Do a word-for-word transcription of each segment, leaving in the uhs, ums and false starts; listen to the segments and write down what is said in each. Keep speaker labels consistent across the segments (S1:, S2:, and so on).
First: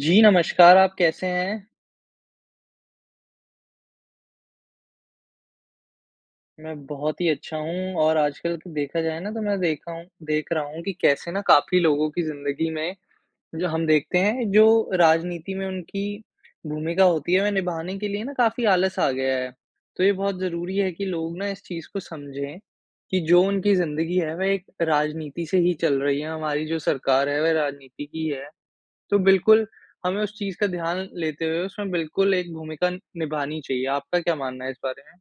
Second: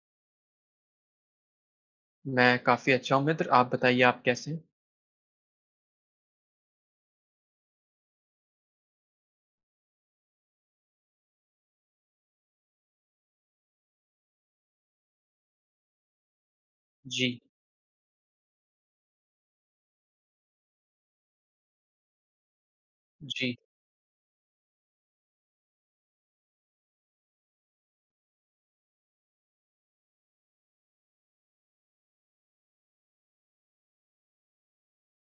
S1: जी नमस्कार आप कैसे हैं?
S2: मैं काफ़ी अच्छा हूँ मित्र, आप बताइए आप कैसे हैं?
S1: मैं बहुत ही अच्छा हूँ और आजकल कि देखा जाए ना तो मैं देखा हूँ देख रहा हूँ कि कैसे ना काफ़ी लोगों की जिंदगी में जो हम देखते हैं जो राजनीति में उनकी भूमिका होती
S2: जी।
S1: है वह निभाने के लिए ना काफ़ी आलस आ गया है। तो ये बहुत ज़रूरी है कि लोग ना इस चीज़ को समझें कि जो
S2: जी।
S1: उनकी जिंदगी है वे एक राजनीति से ही चल रही है, हमारी जो सरकार है वह राजनीति की है। तो बिल्कुल हमें उस चीज़ का ध्यान लेते हुए उसमें बिल्कुल एक भूमिका निभानी चाहिए। आपका क्या मानना है इस बारे में?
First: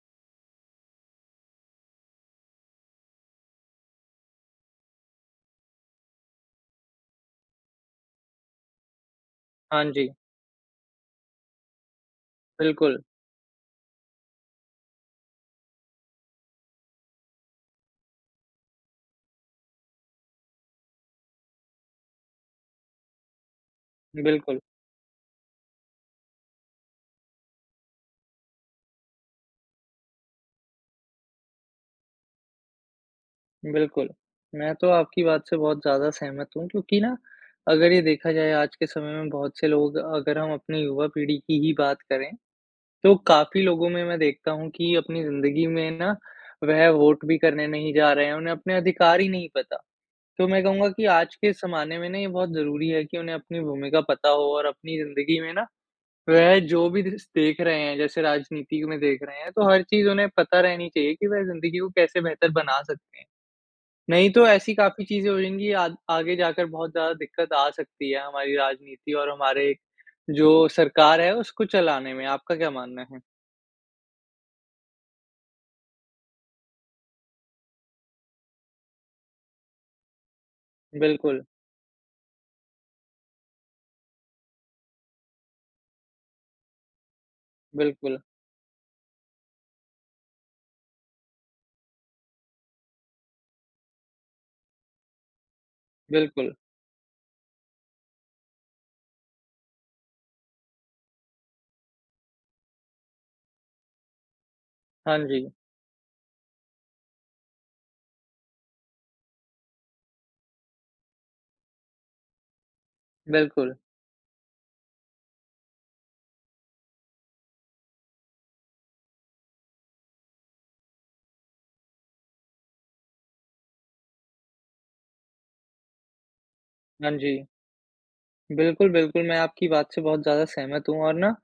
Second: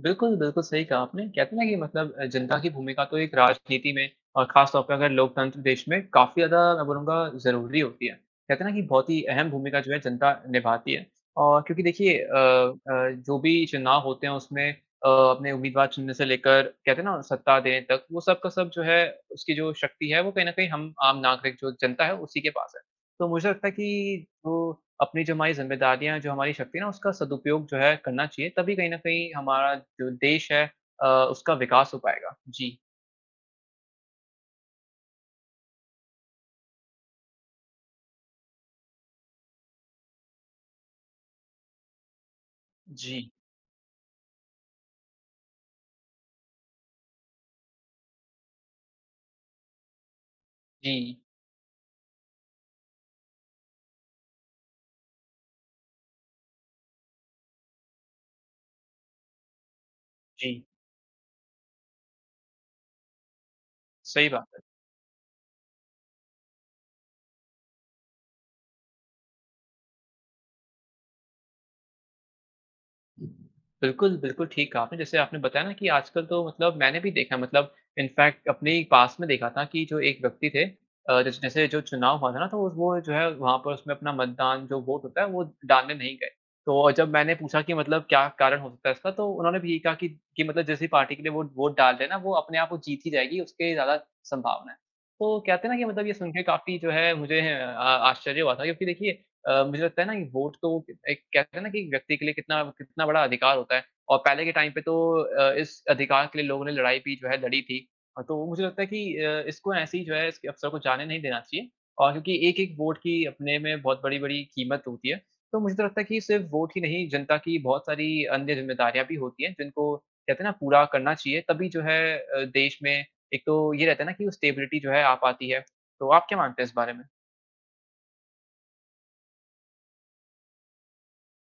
S2: बिल्कुल, बिल्कुल सही कहा आपने। कहते हैं ना कि मतलब अ, जनता की भूमिका तो एक राजनीति में और खास तौर पे अगर लोकतंत्र देश में काफ़ी ज़्यादा मैं बोलूँगा ज़रूरी होती है। कहते है ना कि बहुत ही अहम भूमिका
S1: हाँ
S2: जो है
S1: जी।
S2: जनता निभाती है। और क्योंकि देखिए अ
S1: बिल्कुल।
S2: अ, जो भी चुनाव होते हैं उसमें अ, अपने उम्मीदवार चुनने से लेकर कहते है ना सत्ता देने तक, वो सब का सब जो है उसकी जो शक्ति है वो कहीं न कहीं हम आम नागरिक जो जनता है उसी के पास है। तो मुझे लगता है कि वो
S1: बिल्कुल।
S2: अपनी जो हमारी जिम्मेदारियाँ हैं, जो हमारी शक्ति है ना उसका सदुपयोग जो है करना चाहिए तभी कहीं न कहीं हमारा जो देश है अ, उसका विकास हो पायेगा। जी।
S1: बिल्कुल। मैं तो आपकी बात से बहुत ज़्यादा सहमत हूँ क्योंकि ना अगर ये देखा जाए आज के समय में बहुत से लोग अगर हम अपनी युवा पीढ़ी की ही बात करें तो
S2: जी।
S1: काफ़ी लोगों में मैं देखता हूँ की अपनी ज़िन्दगी में ना वह वोट भी करने नहीं जा रहे हैं, उन्हें अपने अधिकार ही नहीं पता। तो मैं कहूँगा कि
S2: जी।
S1: आज के ज़माने में ना ये बहुत ज़रूरी है कि उन्हें अपनी भूमिका पता हो और अपनी ज़िन्दगी में ना वह जो भी दिस देख रहे हैं जैसे राजनीति में देख रहे हैं तो हर चीज़ उन्हें पता
S2: जी।
S1: रहनी चाहिए की वह ज़िन्दगी को कैसे बेहतर बना सकते हैं।
S2: सही
S1: नहीं तो
S2: बात है।
S1: ऐसी काफ़ी चीज़े हो जाएँगी आग आगे जाकर बहुत ज़्यादा दिक्कत आ सकती है हमारी राजनीति और हमारे जो सरकार है उसको चलाने में। आपका क्या मानना है?
S2: बिल्कुल, बिल्कुल ठीक कहा आपने। जैसे आपने बताया ना कि आजकल तो मतलब मैंने भी देखा है मतलब इनफ़ेेक्ट अपने ही पास में देखा था की जो एक व्यक्ति थे अ, जैस
S1: बिल्कुल।
S2: जैसे जो चुनाव हुआ था ना तो वो वो जो है वहाँ पर उसमे अपना मतदान जो वोट होता है वो डालने नहीं गए। तो अ, जब मैंने पूछा कि मतलब
S1: बिल्कुल।
S2: क्या कारण हो सकता है इसका? तो उन्होंने भी यही कहा कि मतलब जिस पार्टी के लिए वोट डाल दें ना वो अपने आप जीत ही जाएगी, उसकी ज़्यादा सँभावना है। तो कहते है ना कि मतलब ये सुन के
S1: बिल्कुल।
S2: काफ़ी जो है मुझे अ आश्चर्य हुआ था क्योंकि देखिए अ, मुझे लगता है ना कि वोट तो एक कहते हैं ना कि व्यक्ति के लिए कितना कितना बड़ा अधिकार होता है। और पहले के टाइम पे तो
S1: हाँ
S2: अ,
S1: जी।
S2: इस अधिकार के लिए लोगों ने लड़ाई भी जो है लड़ी थी। तो मुझे लगता है कि अ, इसको ऐसी जो है इस अवसर को जाने नहीं देना चाहिए। और क्योंकि एक एक वोट की अपने
S1: बिल्कुल।
S2: में बहुत बड़ी-बड़ी कीमत होती है। तो मुझे तो लगता है कि सिर्फ़ वोट ही नहीं जनता की बहुत सारी अन्य जिम्मेदारियाँ भी होती हैं जिनको कहते हैं ना पूरा करना चाहिए तभी जो है अ, देश में एक तो ये रहता है ना कि स्टेबिलिटी जो है आ पाती है। तो आप क्या मानते हैं इस बारे में?
S1: हाँ जी। बिल्कुल, बिल्कुल मैं आपकी बात से बहुत ज़्यादा सहमत हूँ और ना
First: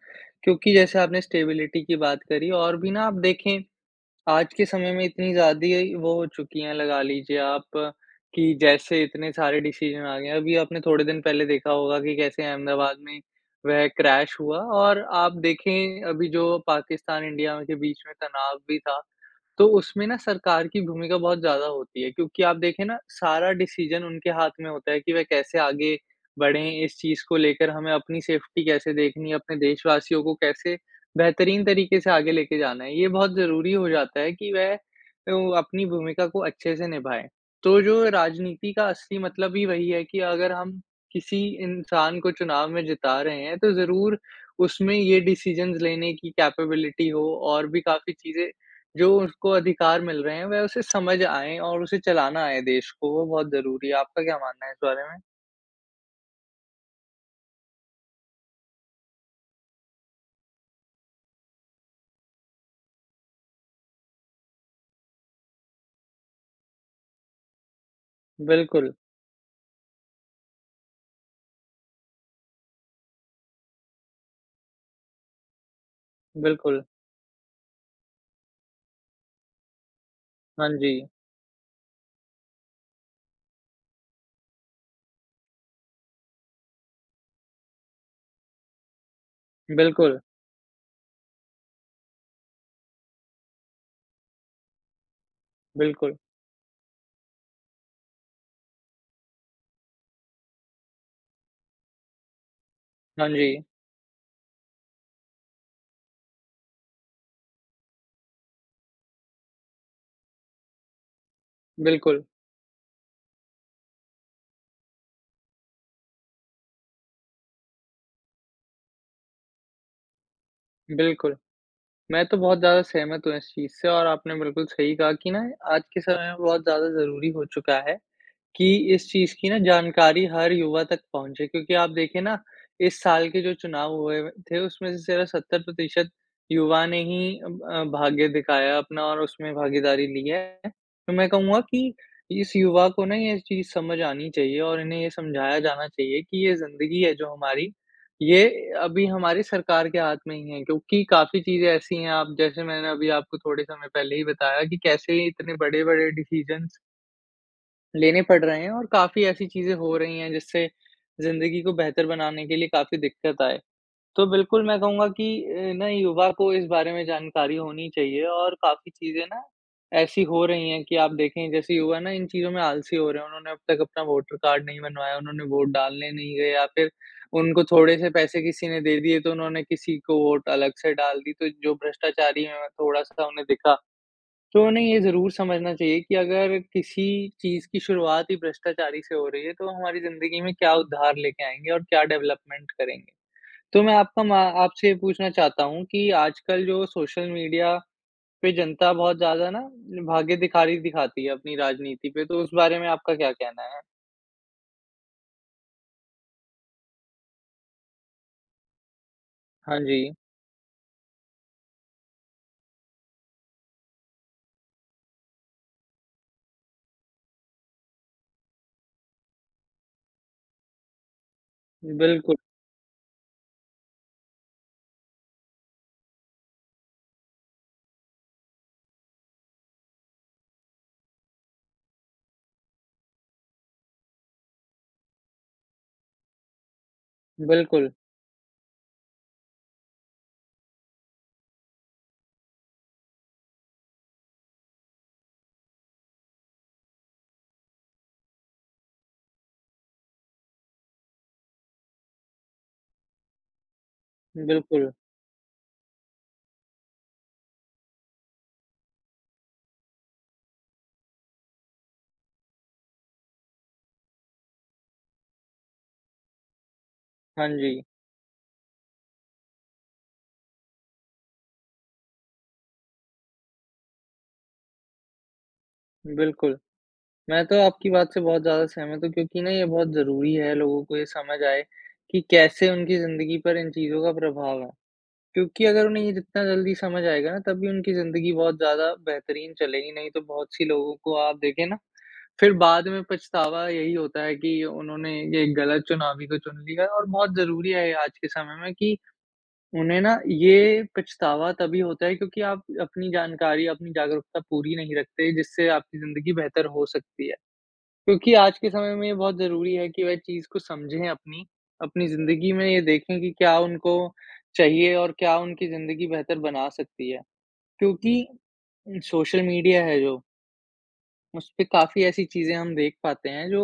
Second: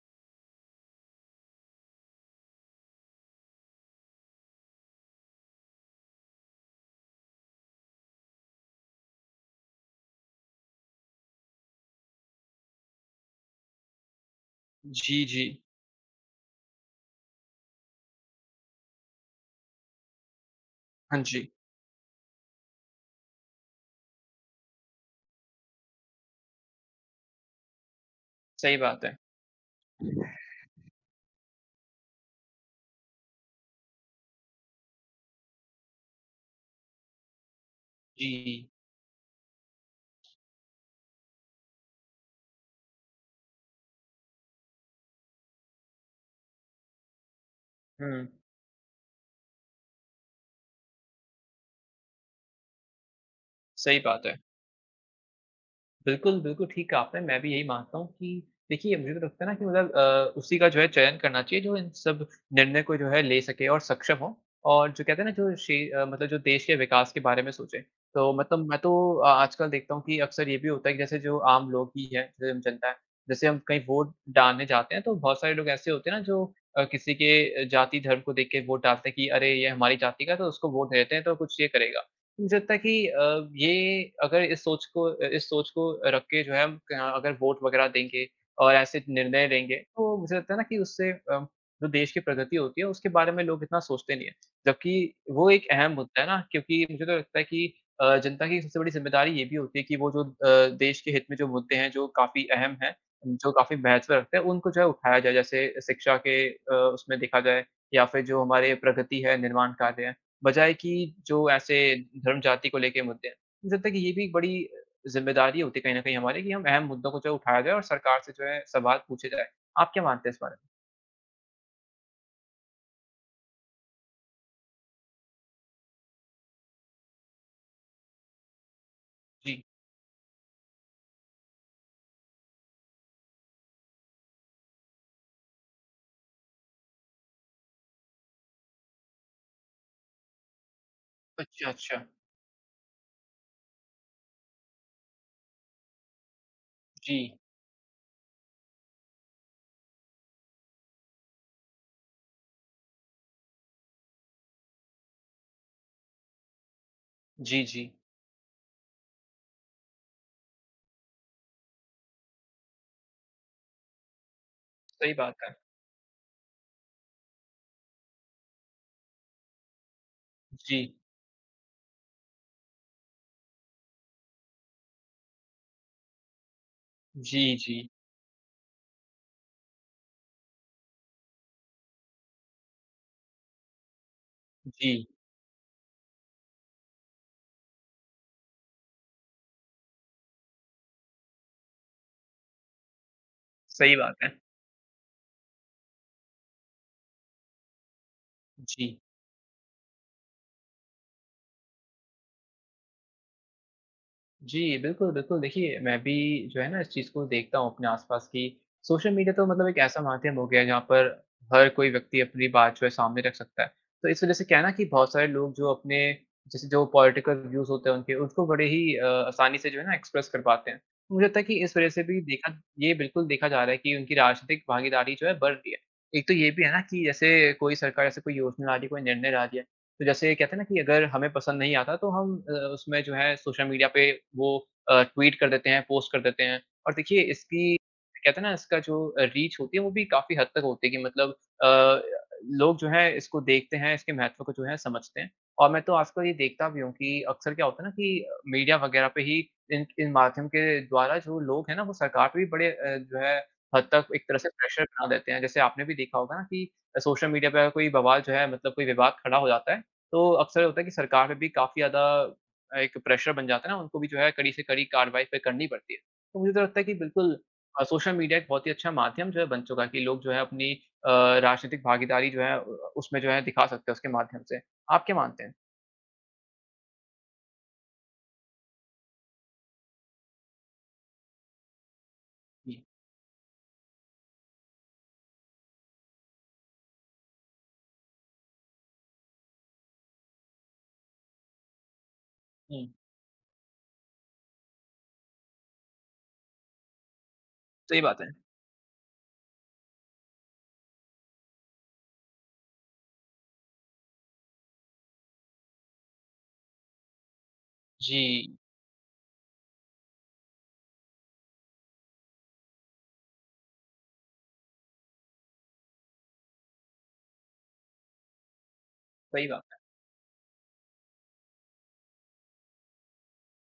S1: क्योंकि जैसे आपने स्टेबिलिटी की बात करी और भी ना आप देखें आज के समय में इतनी ज़्यादी वो हो चुकी हैं लगा लिजिए आप कि जैसे इतने सारे डिसीजन आ गए हैं। अभी आपने थोड़े दिन पहले देखा होगा कि कैसे अहमदाबाद में वह क्रैश हुआ। और
S2: जी,
S1: आप
S2: जी।
S1: देखें अभी जो पाकिस्तान इंडिया के बीच में तनाव भी था। तो उसमें ना सरकार की भूमिका
S2: हाँ
S1: बहुत
S2: जी।
S1: ज़्यादा होती है क्योंकि आप देखें ना सारा डिसीजन उनके हाथ में होता है कि वे कैसे आगे बढ़ें इस चीज़ को लेकर? हमें अपनी सेफ़्टी
S2: सही
S1: कैसे
S2: बात है।
S1: देखनी है? अपने देशवासियों को कैसे बेहतरीन तरीके से आगे लेके जाना है? ये बहुत ज़रूरी हो जाता है कि वह ओ अपनी भूमिका को अच्छे से निभाएँ। तो जो
S2: जी।
S1: राजनीति का असली मतलब ही वही है कि अगर हम किसी इंसान को चुनाव में जिता रहे हैं तो ज़रूर उसमें ये डिसीजंस लेने की कैपेबिलिटी हो और भी काफ़ी
S2: हुँ।
S1: चीज़ें जो उसको अधिकार मिल रहे हैं वह उसे समझ आएँ और उसे चलाना आए देश को, वो बहुत ज़रूरी है।
S2: सही
S1: आपका
S2: बात
S1: क्या
S2: है।
S1: मानना है इस बारे में?
S2: बिल्कुल बिल्कुल ठीक कहा आपने, मैं भी यही मानता हूँ कि देखिए मुझे तो लगता है ना कि मतलब अ, उसी का जो है चयन करना चाहिए जो इन सब निर्णय को जो है ले सके और सक्षम हो और जो कहते है ना जो शे मतलब जो देश के विकास के बारे में सोचे। तो मतलब मैं तो
S1: बिल्कुल।
S2: आ आजकल देखता हूँ कि अक्सर ये भी होता है कि जैसे जो आम लोग भी है, स्वयं जनता है, जैसे हम कहीं वोट डालने जाते है तो बहुत सारे लोग ऐसे होते हैं ना जो
S1: बिल्कुल।
S2: अ, किसी के जाति, धर्म को देख के वोट डालते हैं कि अरे ये हमारी जाति का है, तो उसको
S1: हाँ
S2: वोट
S1: जी।
S2: देते हैं तो कुछ ये करेगा। मुझे लगता है कि अ, ये अगर इस सोच को अ, इस सोच को रख के जो है हम क अगर वोट वगैरह देंगे और ऐसे निर्णय देंगे, तो
S1: बिल्कुल।
S2: मुझे लगता है ना कि उससे जो देश की प्रगति होती है, उसके बारे में लोग इतना सोचते नहीं है। जबकि वो एक अहम
S1: बिल्कुल।
S2: मुद्दा है ना क्योंकि मुझे तो लगता है कि अ, जनता की सबसे बड़ी ज़िम्मेदारी ये भी होती है कि वो जो अ, देश के हित में जो मुद्दे हैं जो काफ़ी अहम हैं,
S1: हाँ
S2: जो
S1: जी।
S2: काफ़ी महत्व रखते हैं, उनको जो है उठाया जाए, जैसे शिक्षा के अ, उसमें देखा जाए या फिर जो हमारे प्रगति है निर्माण कार्य है, बजाय कि जो ऐसे
S1: बिल्कुल।
S2: धर्म जाति को लेके मुद्दे हैं। मुझे लगता है कि ये भी एक बड़ी ज़िम्मेदारी होती है कहीं न कहीं हमारी कि हम अहम मुद्दों को उठाया जाए और सरकार से जो है सवाल पूछे जाए। आप क्या मानते हैं इस बारे में?
S1: बिल्कुल। मैं तो बहुत ज़्यादा सहमत हूँ इस चीज़ से और आपने बिल्कुल सही कहा कि ना आज के समय में बहुत ज़्यादा ज़रूरी हो चुका है कि इस चीज़ की ना
S2: जी।
S1: जानकारी हर युवा तक पहुँचे क्योंकि आप देखिए ना इस साल के जो चुनाव हुए व थे उसमें से सत्तर प्रतिशत युवा ने ही अब अ, भाग्य दिखाया अपना और उसमें भागीदारी ली है। तो मैं कहूँगा
S2: अच्छा,
S1: कि
S2: अच्छा।
S1: इस युवा को ना ये चीज़ समझ आनी चाहिए और इन्हें ये समझाया जाना चाहिए कि ये ज़िंदगी है जो
S2: जी।
S1: हमारी ये अभी हमारी सरकार के हाथ में ही है क्योंकि काफ़ी चीज़ें ऐसी है आप जैसे मैंने अभी आपको थोड़े समय पहले ही बताया कि कैसे इतने बड़े-बड़े डिसीजंस
S2: जी, जी।
S1: लेने पड़ रहे हैं और काफ़ी ऐसी चीज़ें हो रही हैं, जिससे जिंदगी को बेहतर बनाने के लिए काफ़ी दिक्कत आए। तो बिल्कुल, मैं कहूँगा
S2: सही बात
S1: कि
S2: है।
S1: अ, नए युवा को इस बारे में जानकारी होनी चाहिए और काफ़ी चीज़ें ना, ऐसी हो रही हैं
S2: जी।
S1: कि आप देखें, जैसे युवा ना इन चीज़ों में आलसी हो रहे हैं। उन्होंने अब तक अपना वोटर कार्ड नहीं बनवाया, उन्होंने वोट डालने नहीं गए या फिर
S2: जी,
S1: उनको
S2: जी।
S1: थोड़े-से पैसे किसी ने दे दिए, तो उन्होंने किसी को वोट अलग से डाल दी। तो जो भ्रष्टाचारी हैं थोड़ा-सा, उन्हें दिखा। तो उन्हें ये
S2: जी।
S1: ज़रूर समझना चाहिए कि अगर किसी चीज़ की शुरुआत ही भ्रष्टाचारी से हो रही है, तो हमारी ज़िंदगी में क्या उद्धार लेके आएँगे और क्या डेवलपमेंट करेंगे? तो मैं
S2: सही बात
S1: आपका
S2: है।
S1: मा आपसे ये पूछना चाहता हूँ कि आजकल जो सोशल मीडिया पे जनता
S2: जी।
S1: बहुत ज़्यादा ना, अपनी भागेदिखारी दिखाती है अपनी राजनीति पे, तो उस बारे में आपका क्या कहना है?
S2: जी, बिल्कुल, बिल्कुल। देखिए, मैं भी जो है ना, इस चीज़ को देखता हूँ अपने आस-पास कि सोशल मीडिया तो मतलब
S1: हाँ
S2: एक ऐसा
S1: जी।
S2: माध्यम हो गया है, जहाँ पर हर कोई व्यक्ति अपनी बात जो है, सामने रख सकता है। तो इस वजह से क्या है ना कि बहुत सारे लोग जो अपने, जैसे जो पॉलिटिकल व्यूज़ होते हैं उनके, उसको बड़े ही अ, आसानी से जो है ना, एक्सप्रेस कर पाते हैं। मुझे लगता है कि इस वजह से भी
S1: बिल्कुल।
S2: देखा ये बिल्कुल देखा जा रहा है कि उनकी राजनीतिक भागीदारी जो है, बढ़ रही है। एक तो ये भी है ना कि जैसे कोई सरकार ऐसे कोई योजना ला रही है, कोई निर्णय ला रही है, तो जैसे कहते हैं ना कि अगर हमें पसंद नहीं आता, तो हम अ, उसमें जो है, सोशल मीडिया पे वो अ, ट्वीट कर देते हैं, पोस्ट कर देते हैं, और देखिए, इसकी
S1: बिल्कुल।
S2: कहते हैं ना, इसका जो अ, रीच होती है, वो भी काफ़ी हद तक होती है कि मतलब अ, लोग जो हैं, इसको देखते हैं, इसके महत्व को जो है समझते हैं और मैं तो आजकल ये देखता भी हूँ कि अक्सर क्या होता है ना कि मीडिया वग़ैरह पे ही इन इन माध्यम के द्वारा जो लोग हैं ना, वो सरकार पे भी बड़े अ, जो है, हद तक एक तरह से प्रेशर
S1: बिल्कुल।
S2: बना देते हैं। जैसे आपने भी देखा होगा ना कि सोशल मीडिया पे अगर कोई बवाल जो है, मतलब कोई विवाद खड़ा हो जाता है, तो अक्सर होता है कि सरकार में भी काफ़ी ज़्यादा एक प्रेशर बन जाता है ना, उनको भी जो है, कड़ी से कड़ी कार्यवाही फिर करनी पड़ती है। तो मुझे तो लगता है कि बिल्कुल
S1: हाँ जी।
S2: अ, सोशल मीडिया एक बहुत ही अच्छा माध्यम जो है, बन चुका है कि लोग जो हैं, अपनी अ, राजनीतिक भागीदारी जो है अ अ, उसमें जो है, दिखा सकते हैं उसके माध्यम से। आप क्या मानते हैं?
S1: बिल्कुल। मैं तो आपकी बात से बहुत ज़्यादा सहमत हूँ क्योंकि ना ये बहुत ज़रूरी है लोगों को ये समझ आए कि कैसे
S2: जी।
S1: उनकी ज़िंदगी पर इन चीज़ों का प्रभाव है। क्योंकि अगर उन्हें ये जितना जल्दी समझ आएगा ना तभी उनकी ज़िंदगी बहुत ज़्यादा बेहतरीन चलेगी नहीं तो बहुत सी लोगों को आप देखे ना फिर
S2: हुँ।
S1: बाद में पछतावा यही होता है कि उन्होंने ये गलत चुनावी को चुन लिया और बहुत ज़रूरी है ये
S2: सही
S1: आज
S2: बात
S1: के
S2: है।
S1: समय में कि, उन्हें ना ये पछतावा तभी होता है क्योंकि आप अपनी जानकारी, अपनी जागरूकता पूरी नहीं रखते, जिससे आपकी ज़िंदगी बेहतर हो सकती है क्योंकि
S2: जी।
S1: आज के समय में ये बहुत ज़रूरी है कि वह चीज़ को समझे अपनी, अपनी ज़िंदगी में ये देखें कि क्या उनको चाहिए और क्या उनकी ज़िंदगी बेहतर बना सकती है। क्योंकि सोशल
S2: सही बात है।
S1: मीडिया है जो उसपे काफ़ी ऐसी चीजें हम देख पाते हैं जो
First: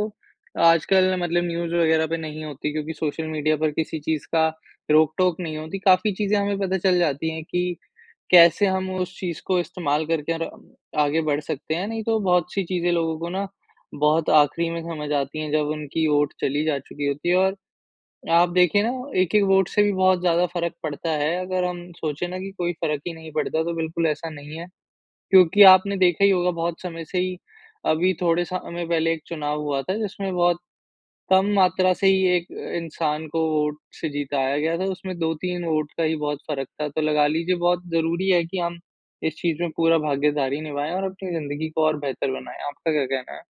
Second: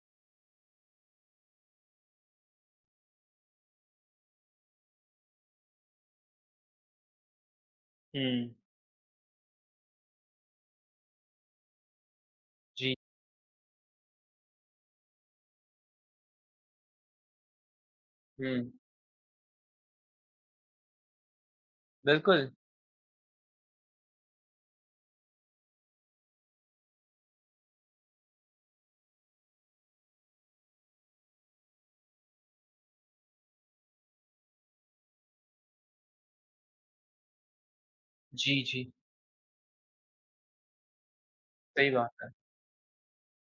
S1: आजकल मतलब न्यूज़ वग़ैरह पे नहीं होती क्योंकि सोशल मीडिया पर किसी चीज़ का रोक टोक नहीं होती, काफ़ी चीजें हमें पता चल जाती है कि
S2: हुँ।
S1: कैसे हम उस चीज़ को इस्तेमाल करके और आगे बढ़ सकते हैं, नहीं तो बहुत-सी चीजें
S2: जी।
S1: लोगों को ना बहुत आखरी में समझ आती हैं जब उनकी वोट चली जा चुकी होती है और आप
S2: हुँ।
S1: देखिए ना एक एक वोट से भी बहुत ज़्यादा फ़र्क पड़ता है, अगर हम सोचे ना
S2: बिल्कुल।
S1: कि कोई फ़र्क ही नहीं पड़ता तो बिल्कुल ऐसा नहीं है क्योंकि आपने देखा ही होगा बहुत समय से ही अभी थोड़े समय पहले एक चुनाव हुआ था, जिसमें बहुत कम मात्रा से ही एक इंसान को वोट से जीताया गया था उसमें दो तीन वोट का ही बहुत फ़र्क था, तो लगा लीजिए बहुत ज़रूरी है कि
S2: जी,
S1: हम
S2: जी।
S1: इस चीज़ में पूरा भागीदारी निभाएँ और अपनी ज़िंदगी को
S2: सही
S1: और
S2: बात है।
S1: बेहतर बनाएँ, आपका क्या कहना है?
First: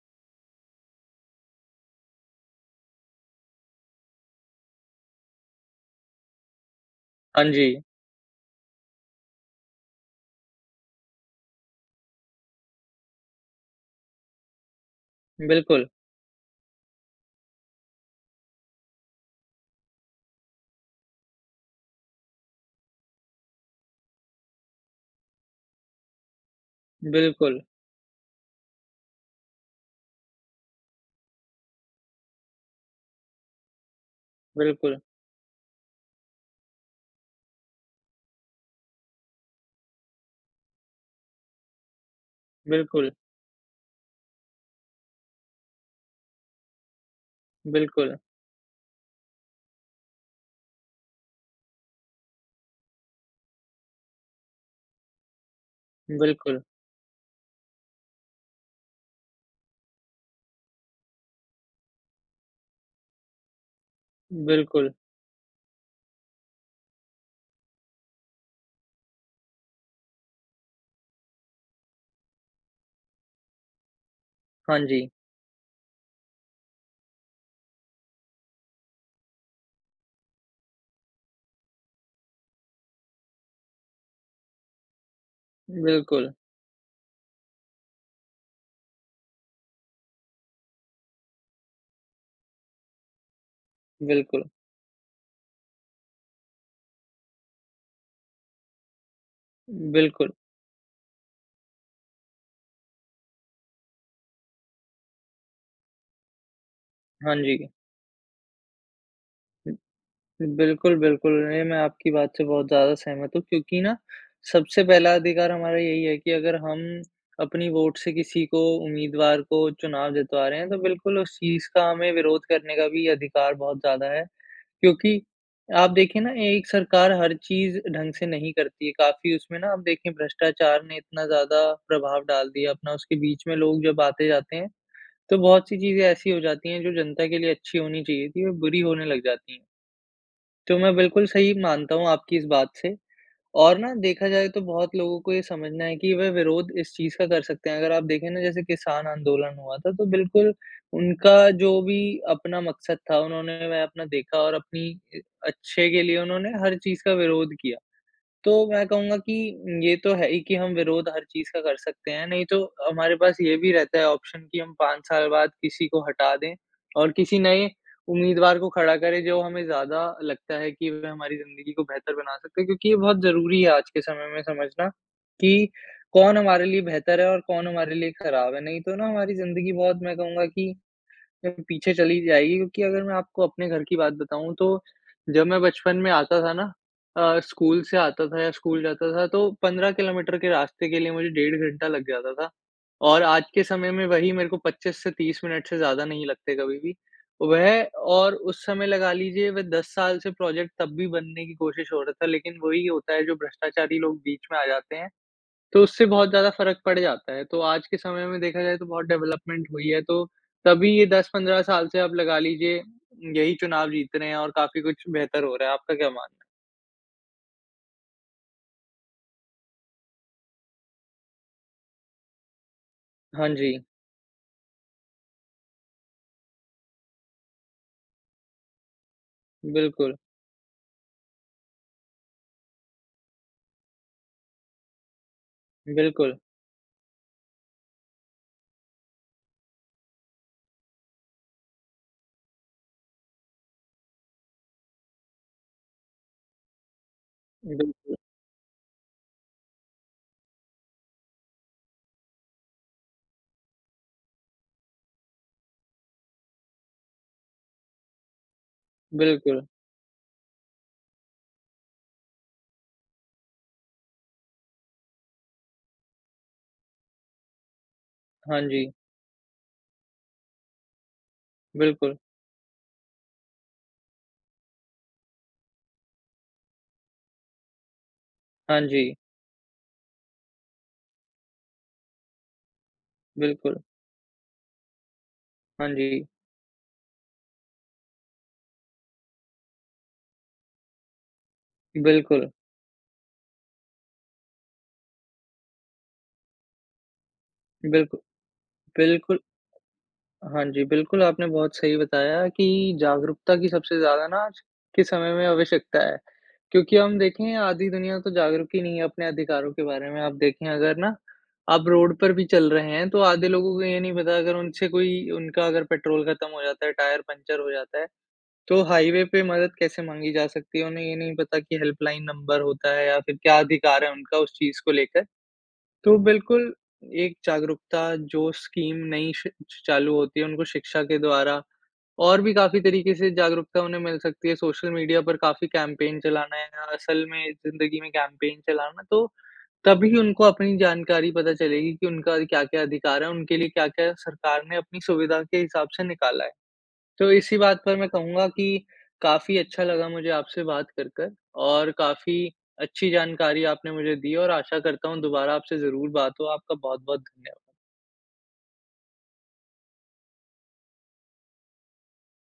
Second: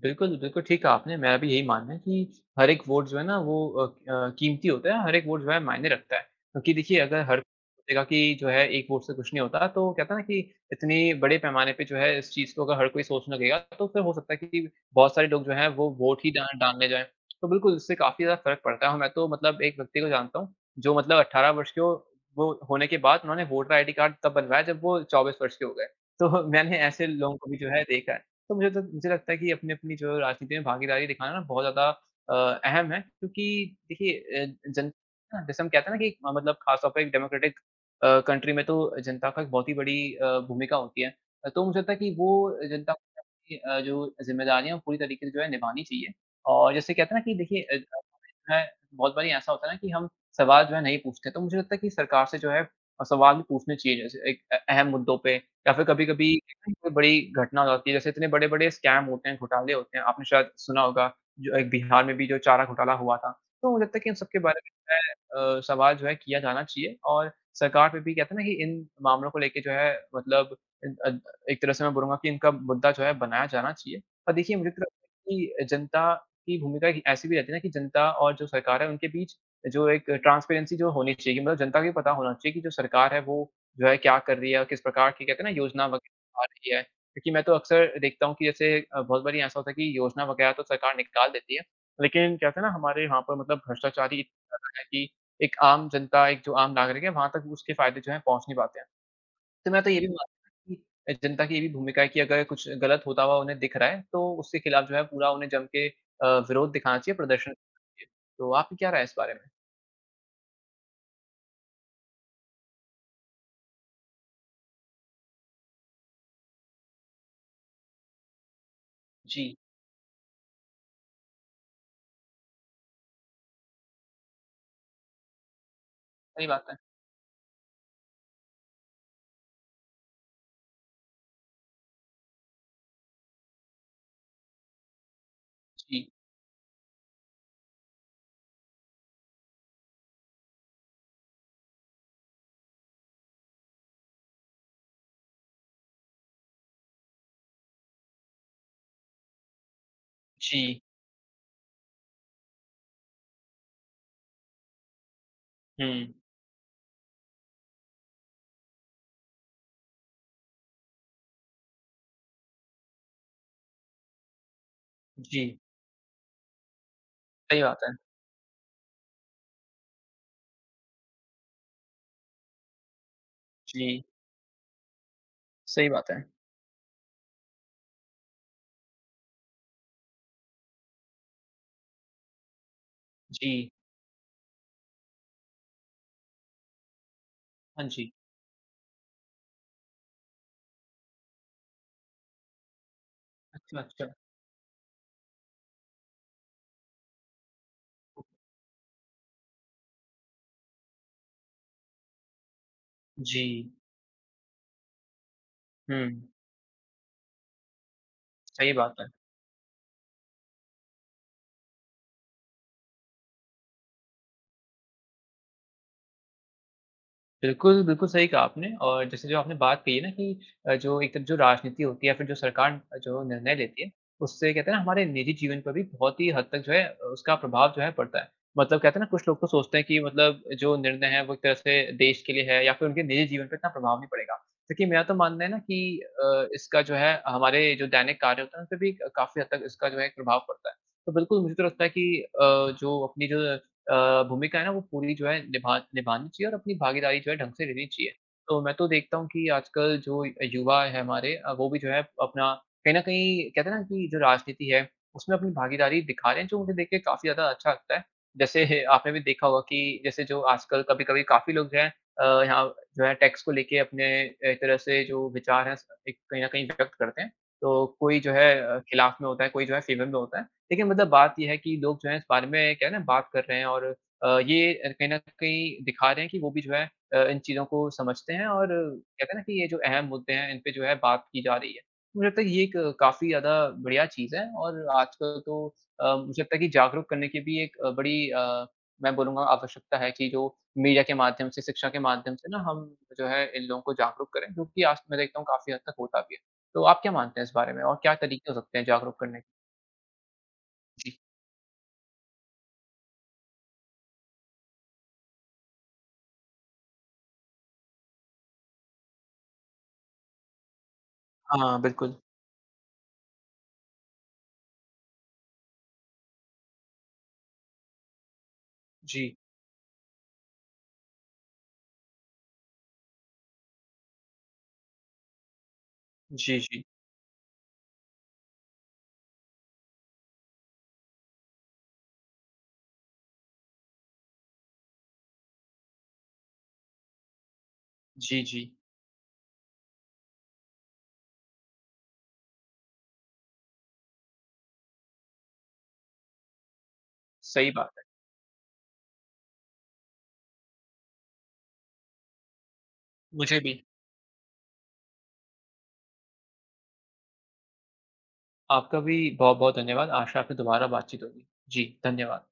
S2: बिल्कुल, बिल्कुल, ठीक कहा आपने मेरा भी यही मानना है कि हर एक वोट जो है ना वो अ अ, कीमती होता है, हर एक वोट जो है मायने रखता है। क्योंकि देखिये अगर हर
S1: हाँ जी।
S2: कहेगा कि जो है एक वोट से कुछ नहीं होता तो वो कहता है ना कि इतनी बड़े पैमाने पे जो है इस चीज को अगर हर कोई सोचने लगेगा तो फिर हो सकता है कि कि बहुत सारे लोग जो है
S1: बिल्कुल।
S2: वो वोट ही ना डालने जाये। तो बिल्कुल उससे काफ़ी ज़्यादा फ़र्क पड़ता है और मैं तो मतलब एक व्यक्ति को जानता हूँ जो मतलब अठारह वर्ष के हो वो होने के बाद उन्होंने वोटर आईडी कार्ड तब बनवाया जब वो चौबीस वर्ष के हो गए। तो मैंने ऐसे लोगों को भी
S1: बिल्कुल।
S2: जो है देखा है। तो मुझे तो मुझे लगता है कि अपनी-अपनी जो राजनीति में भागीदारी दिखाना बहुत ज़्यादा अ, अहम है क्योंकि देखिये अ, जन
S1: बिल्कुल।
S2: ना जैसे हम कहते हैं ना कि म मतलब खास तौर पर एक डेमोक्रेटिक अ, कंट्री में तो जनता का बहुत ही बड़ी अ, भूमिका होती है। अ, तो मुझे लगता है कि वो जनता
S1: बिल्कुल।
S2: [unintelligible] अ, जो जिम्मेदारियाँ पूरी तरीके से जो है निभानी चाहिए। और जैसे कहते है ना कि देखिए अ अ,
S1: बिल्कुल।
S2: इ है बहुत बारी ऐसा होता है ना कि हम सवाल जो है नहीं पूछते। तो मुझे लगता है कि सरकार से जो है अ, सवाल पूछने चाहिए जैसे एक अ अहम मुद्दों पे या फिर कभी-कभी
S1: बिल्कुल।
S2: कोई बड़ी घटना होती है जैसे इतने बड़े-बड़े स्कैम होते हैं, घोटाले होते हैं। आपने शायद सुना होगा जो एक बिहार में भी जो चारा घोटाला हुआ था तो मुझे लगता है की इन सब के बारे
S1: बिल्कुल।
S2: में मै अ, सवाल जो है किया जाना चाहिए। और सरकार पे भी कहते है ना कि इन मामलों को लेके जो है मतलब इद अद एक तरह से मैं बोलूँगा कि इनका मुद्दा जो है बनाया जाना चाहिए। पर देखिए मुझे
S1: हाँ
S2: तो
S1: जी।
S2: लगता है कि जनता की भूमिका एक ऐसी भी रहती है ना कि जनता और जो सरकार है उनके बीच जो एक ट्रांसपेरेंसी जो होनी चाहिए मतलब जनता को भी पता होना चाहिए की जो सरकार है वो जो है क्या कर रही है और किस प्रकार की कहते है ना योजना
S1: बिल्कुल।
S2: वग़ैरह आ रही है। क्योंकि मैं तो अक्सर देखता हूँ की जैसे अ, बहुत बारी ऐसा होता है कि योजना वग़ैरह तो सरकार निकाल देती है लेकिन कहते है ना हमारे वहाँ पर मतलब भ्रष्टाचारी
S1: बिल्कुल।
S2: [unintelligible] एक आम जनता एक जो आम नागरिक है वहाँ तक उसके फायदे जो है पहुँच नहीं पाते हैं। तो मैं तो ये भी
S1: बिल्कुल।
S2: मानता कि जनता की ये भी भूमिका है की अगर कुछ गलत होता हुआ उन्हें दिख रहा है तो उसके खिलाफ जो है पूरा उन्हें जम के अ, विरोध दिखाना चाहिए।
S1: हाँ
S2: प्रदर्शन क
S1: जी।
S2: इ तो आपकी क्या राय है इस बारे में?
S1: बिल्कुल, बिल्कुल। नहीं, मैं आपकी बात से बहुत ज़्यादा सहमत हूँ। क्योंकि ना सबसे पहला अधिकार हमारा यही है कि अगर हम अपनी वोट से किसी को उम्मीदवार
S2: जी।
S1: को चुनाव जितवा रहे हैं तो बिल्कुल उस चीज़ का हमें विरोध करने का भी अधिकार बहुत ज़्यादा है। क्योंकि आप देखिए ना
S2: सही बात
S1: एक
S2: है।
S1: सरकार हर चीज़ ढंग से नहीं करती है। काफ़ी उसमें ना आप देखिए भ्रष्टाचार ने इतना ज़्यादा प्रभाव डाल दिया अपना उसके बीच में लोग जब आते-जाते हैं तो बहुत-सी चीज़ें
S2: जी।
S1: ऐसी हो जाती है जो जनता के लिए अच्छी होनी चाहिए थी, बुरी होने लग जाती तो मैं बिल्कुल सही मानता हूँ आपकी इस बात से। और ना देखा जाए तो बहुत लोगों को ये समझना है कि वे विरोध इस चीज़ का कर सकते हैं अगर आप देखे ना जैसे किसान आंदोलन हुआ था तो बिल्कुल
S2: जी।
S1: उनका जो भी अपना मकसद था उन्होंने वह अपना देखा और अपनी अच्छे के
S2: हुँ।
S1: लिए उन्होंने हर चीज़ का विरोध किया। तो मैं कहूँगा कि ये तो है ही कि हम विरोध हर चीज़ का कर सकते हैं। नहीं तो हमारे पास ये भी रहता है ऑप्शन कि हम पाँच साल बाद
S2: जी।
S1: किसी को हटा दें और किसी
S2: सही
S1: नए
S2: बात है।
S1: उम्मीदवार को खड़ा करे जो हमें ज़्यादा लगता है कि वे हमारी जिंदगी को बेहतर बना सकते हैं। क्योंकि ये बहुत ज़रूरी है आज के
S2: जी।
S1: समय में समझना कि
S2: सही बात है।
S1: कौन हमारे लिए बेहतर है और कौन हमारे लिए खराब है नहीं तो ना हमारी जिंदगी बहुत मैं कहूँगा कि पीछे चली जाएगी। क्योंकि अगर मैं आपको अपने
S2: जी।
S1: घर की बात बताऊँ तो जब मैं बचपन में आता था ना अ, स्कूल
S2: हाँ
S1: से
S2: जी।
S1: आता था या स्कूल जाता था तो पंद्रह किलोमीटर के रास्ते के लिए मुझे डेढ़ घंटा लग जाता था और आज के
S2: अच्छा,
S1: समय में
S2: अच्छा।
S1: वही मेरे को पच्चीस से तीस मिनट से ज़्यादा नहीं लगते कभी भी। वह और उस समय लगा लीजिये वे दस साल से प्रोजेक्ट तब भी बनने की कोशिश हो रहा था लेकिन वही होता है जो
S2: जी।
S1: भ्रष्टाचारी लोग बीच में आ जाते हैं तो उससे
S2: हुँ।
S1: बहुत ज़्यादा फ़र्क पड जाता है। तो आज के समय में देखा
S2: सही
S1: जाये तो
S2: बात
S1: बहुत
S2: है।
S1: डेवलपमेंट हुई है तो तभी ये दस पन्द्रह साल से आप लगा लीजिये यही चुनाव जीत रहे हैं और काफ़ी कुछ बेहतर हो रहा है। आपका क्या मानना?
S2: बिल्कुल, बिल्कुल सही कहा आपने और जैसे जो आपने बात कही है ना कि अ, जो एक जो राजनीति होती है या फिर जो सरकार जो
S1: हाँ
S2: निर्णय लेती
S1: जी।
S2: है उससे कहते हैं ना हमारे निजी जीवन पर भी बहुत ही हद तक जो है अ, उसका प्रभाव जो है पड़ता है। मतलब कहते हैं ना कुछ लोग तो सोचते है की
S1: बिल्कुल।
S2: मतलब जो निर्णय है वो एक तरह से देश के लिए है या फिर उनके निजी जीवन पे इतना प्रभाव नहीं पड़ेगा क्योंकि मेरा तो मानना है ना कि
S1: बिल्कुल।
S2: अ, इसका जो है हमारे जो दैनिक कार्य होते हैं, उनपे भी क काफ़ी हद तक इसका जो है एक प्रभाव पड़ता है। तो बिल्कुल मुझे तो लगता है कि अ, जो अपनी जो अ, भूमिका है ना वो पूरी जो है निभा निभानी चाहिए और अपनी भागीदारी जो है ढंग से लेनी चाहिए,
S1: बिल्कुल।
S2: तो मैं तो देखता हूँ की आजकल जो युवा है हमारे अ, वो भी जो हैं अपना कहीं न कहीं कहते है ना कि जो राजनीति है उसमें अपनी भागीदारी दिखा रहे हैं जो मुझे देख के काफ़ी ज़्यादा अच्छा लगता है। जैसे आपने भी देखा होगा
S1: बिल्कुल।
S2: कि जैसे जो आजकल कभी-कभी काफ़ी लोग जो है अ, यहाँ जो है टैक्स को लेके अपने एक तरह से जो विचार है उसपे कहीं न कहीं व्यक्त करते हैं। तो कोई जो है
S1: हाँ
S2: अ,
S1: जी।
S2: ख़िलाफ़ में होता है कोई जो है फेवर में होता है, लेकिन मतलब बात ये है की लोग जो हैं
S1: बिल्कुल।
S2: इस बारे में क्या है ना बात कर रहे हैं और अ, ये कहीं न कहीं दिखा रहे हैं कि वो भी जो है अ, इन चीज़ों को समझते हैं और
S1: हाँ जी।
S2: कहते है ना कि ये जो अहम मुद्दे हैं, इन पे जो है बात की जा रही है, मुझे लगता है कि ये एक काफ़ी ज़्यादा
S1: बिल्कुल।
S2: बढ़िया चीज़ है और आजकल तो
S1: हाँ
S2: अ,
S1: जी।
S2: मुझे लगता है कि जागरूक करने की भी एक बड़ी अ, मैं बोलूँगा आवश्यकता है कि जो मीडिया के माध्यम से शिक्षा के माध्यम से
S1: बिल्कुल।
S2: ना हम जो है इन लोगों को जागरूक करें, क्योंकि आज मैं देखता हूँ काफ़ी हद तक होता भी है, तो आप क्या मानते हैं इस बारे में? और क्या
S1: बिल्कुल,
S2: तरीके हो सकते हैं जागरूक
S1: बिल्कुल।
S2: करने के?
S1: हाँ जी,
S2: जी।
S1: बिल्कुल आपने बहुत सही बताया कि जागरूकता की सबसे ज़्यादा ना आज के समय में आवश्यकता है। क्योंकि हम देखें आधी दुनिया तो जागरूक ही नहीं है अपने अधिकारों के बारे में, आप देखें अगर ना
S2: हाँ,
S1: आप
S2: बिल्कुल।
S1: रोड पर भी चल रहे हैं तो आधे लोगों को ये नहीं पता अगर उनसे कोई उनका अगर पेट्रोल खत्म हो जाता है टायर पंक्चर हो जाता है, तो हाईवे
S2: जी।
S1: पे मदद कैसे माँगी जा सकती है उन्हें ये नहीं पता की हेल्पलाइन नंबर होता है या फिर क्या अधिकार है उनका उस चीज़ को लेकर। तो
S2: जी,
S1: बिल्कुल
S2: जी।
S1: एक जागरूकता जो स्कीम नई श चालू होती है उनको शिक्षा के द्वारा और भी काफ़ी तरीके से जागरूकता उन्हें मिल सकती है, सोशल मीडिया पर काफ़ी कैंपेन चलाना है या असल में ज़िंदगी में
S2: जी,
S1: कैंपेन
S2: जी।
S1: चलाना है। तो तभी उनको अपनी जानकारी पता चलेगी की उनका क्या-क्या अधिकार है, उनके लिए क्या-क्या सरकार ने अपनी सुविधा के हिसाब से निकाला है, तो इसी
S2: सही
S1: बात
S2: बात
S1: पर
S2: है।
S1: मैं कहूँगा कि काफ़ी अच्छा लगा मुझे आपसे बात कर कर और काफ़ी अच्छी
S2: मुझे
S1: जानकारी
S2: भी।
S1: आपने मुझे दी और आशा करता हूँ दोबारा आपसे ज़रूर बात हो। आपका बहुत-बहुत धन्यवाद।
S2: आपका भी बहुत-बहुत धन्यवाद। आशा है आपसे दोबारा बातचीत होगी। जी धन्यवाद।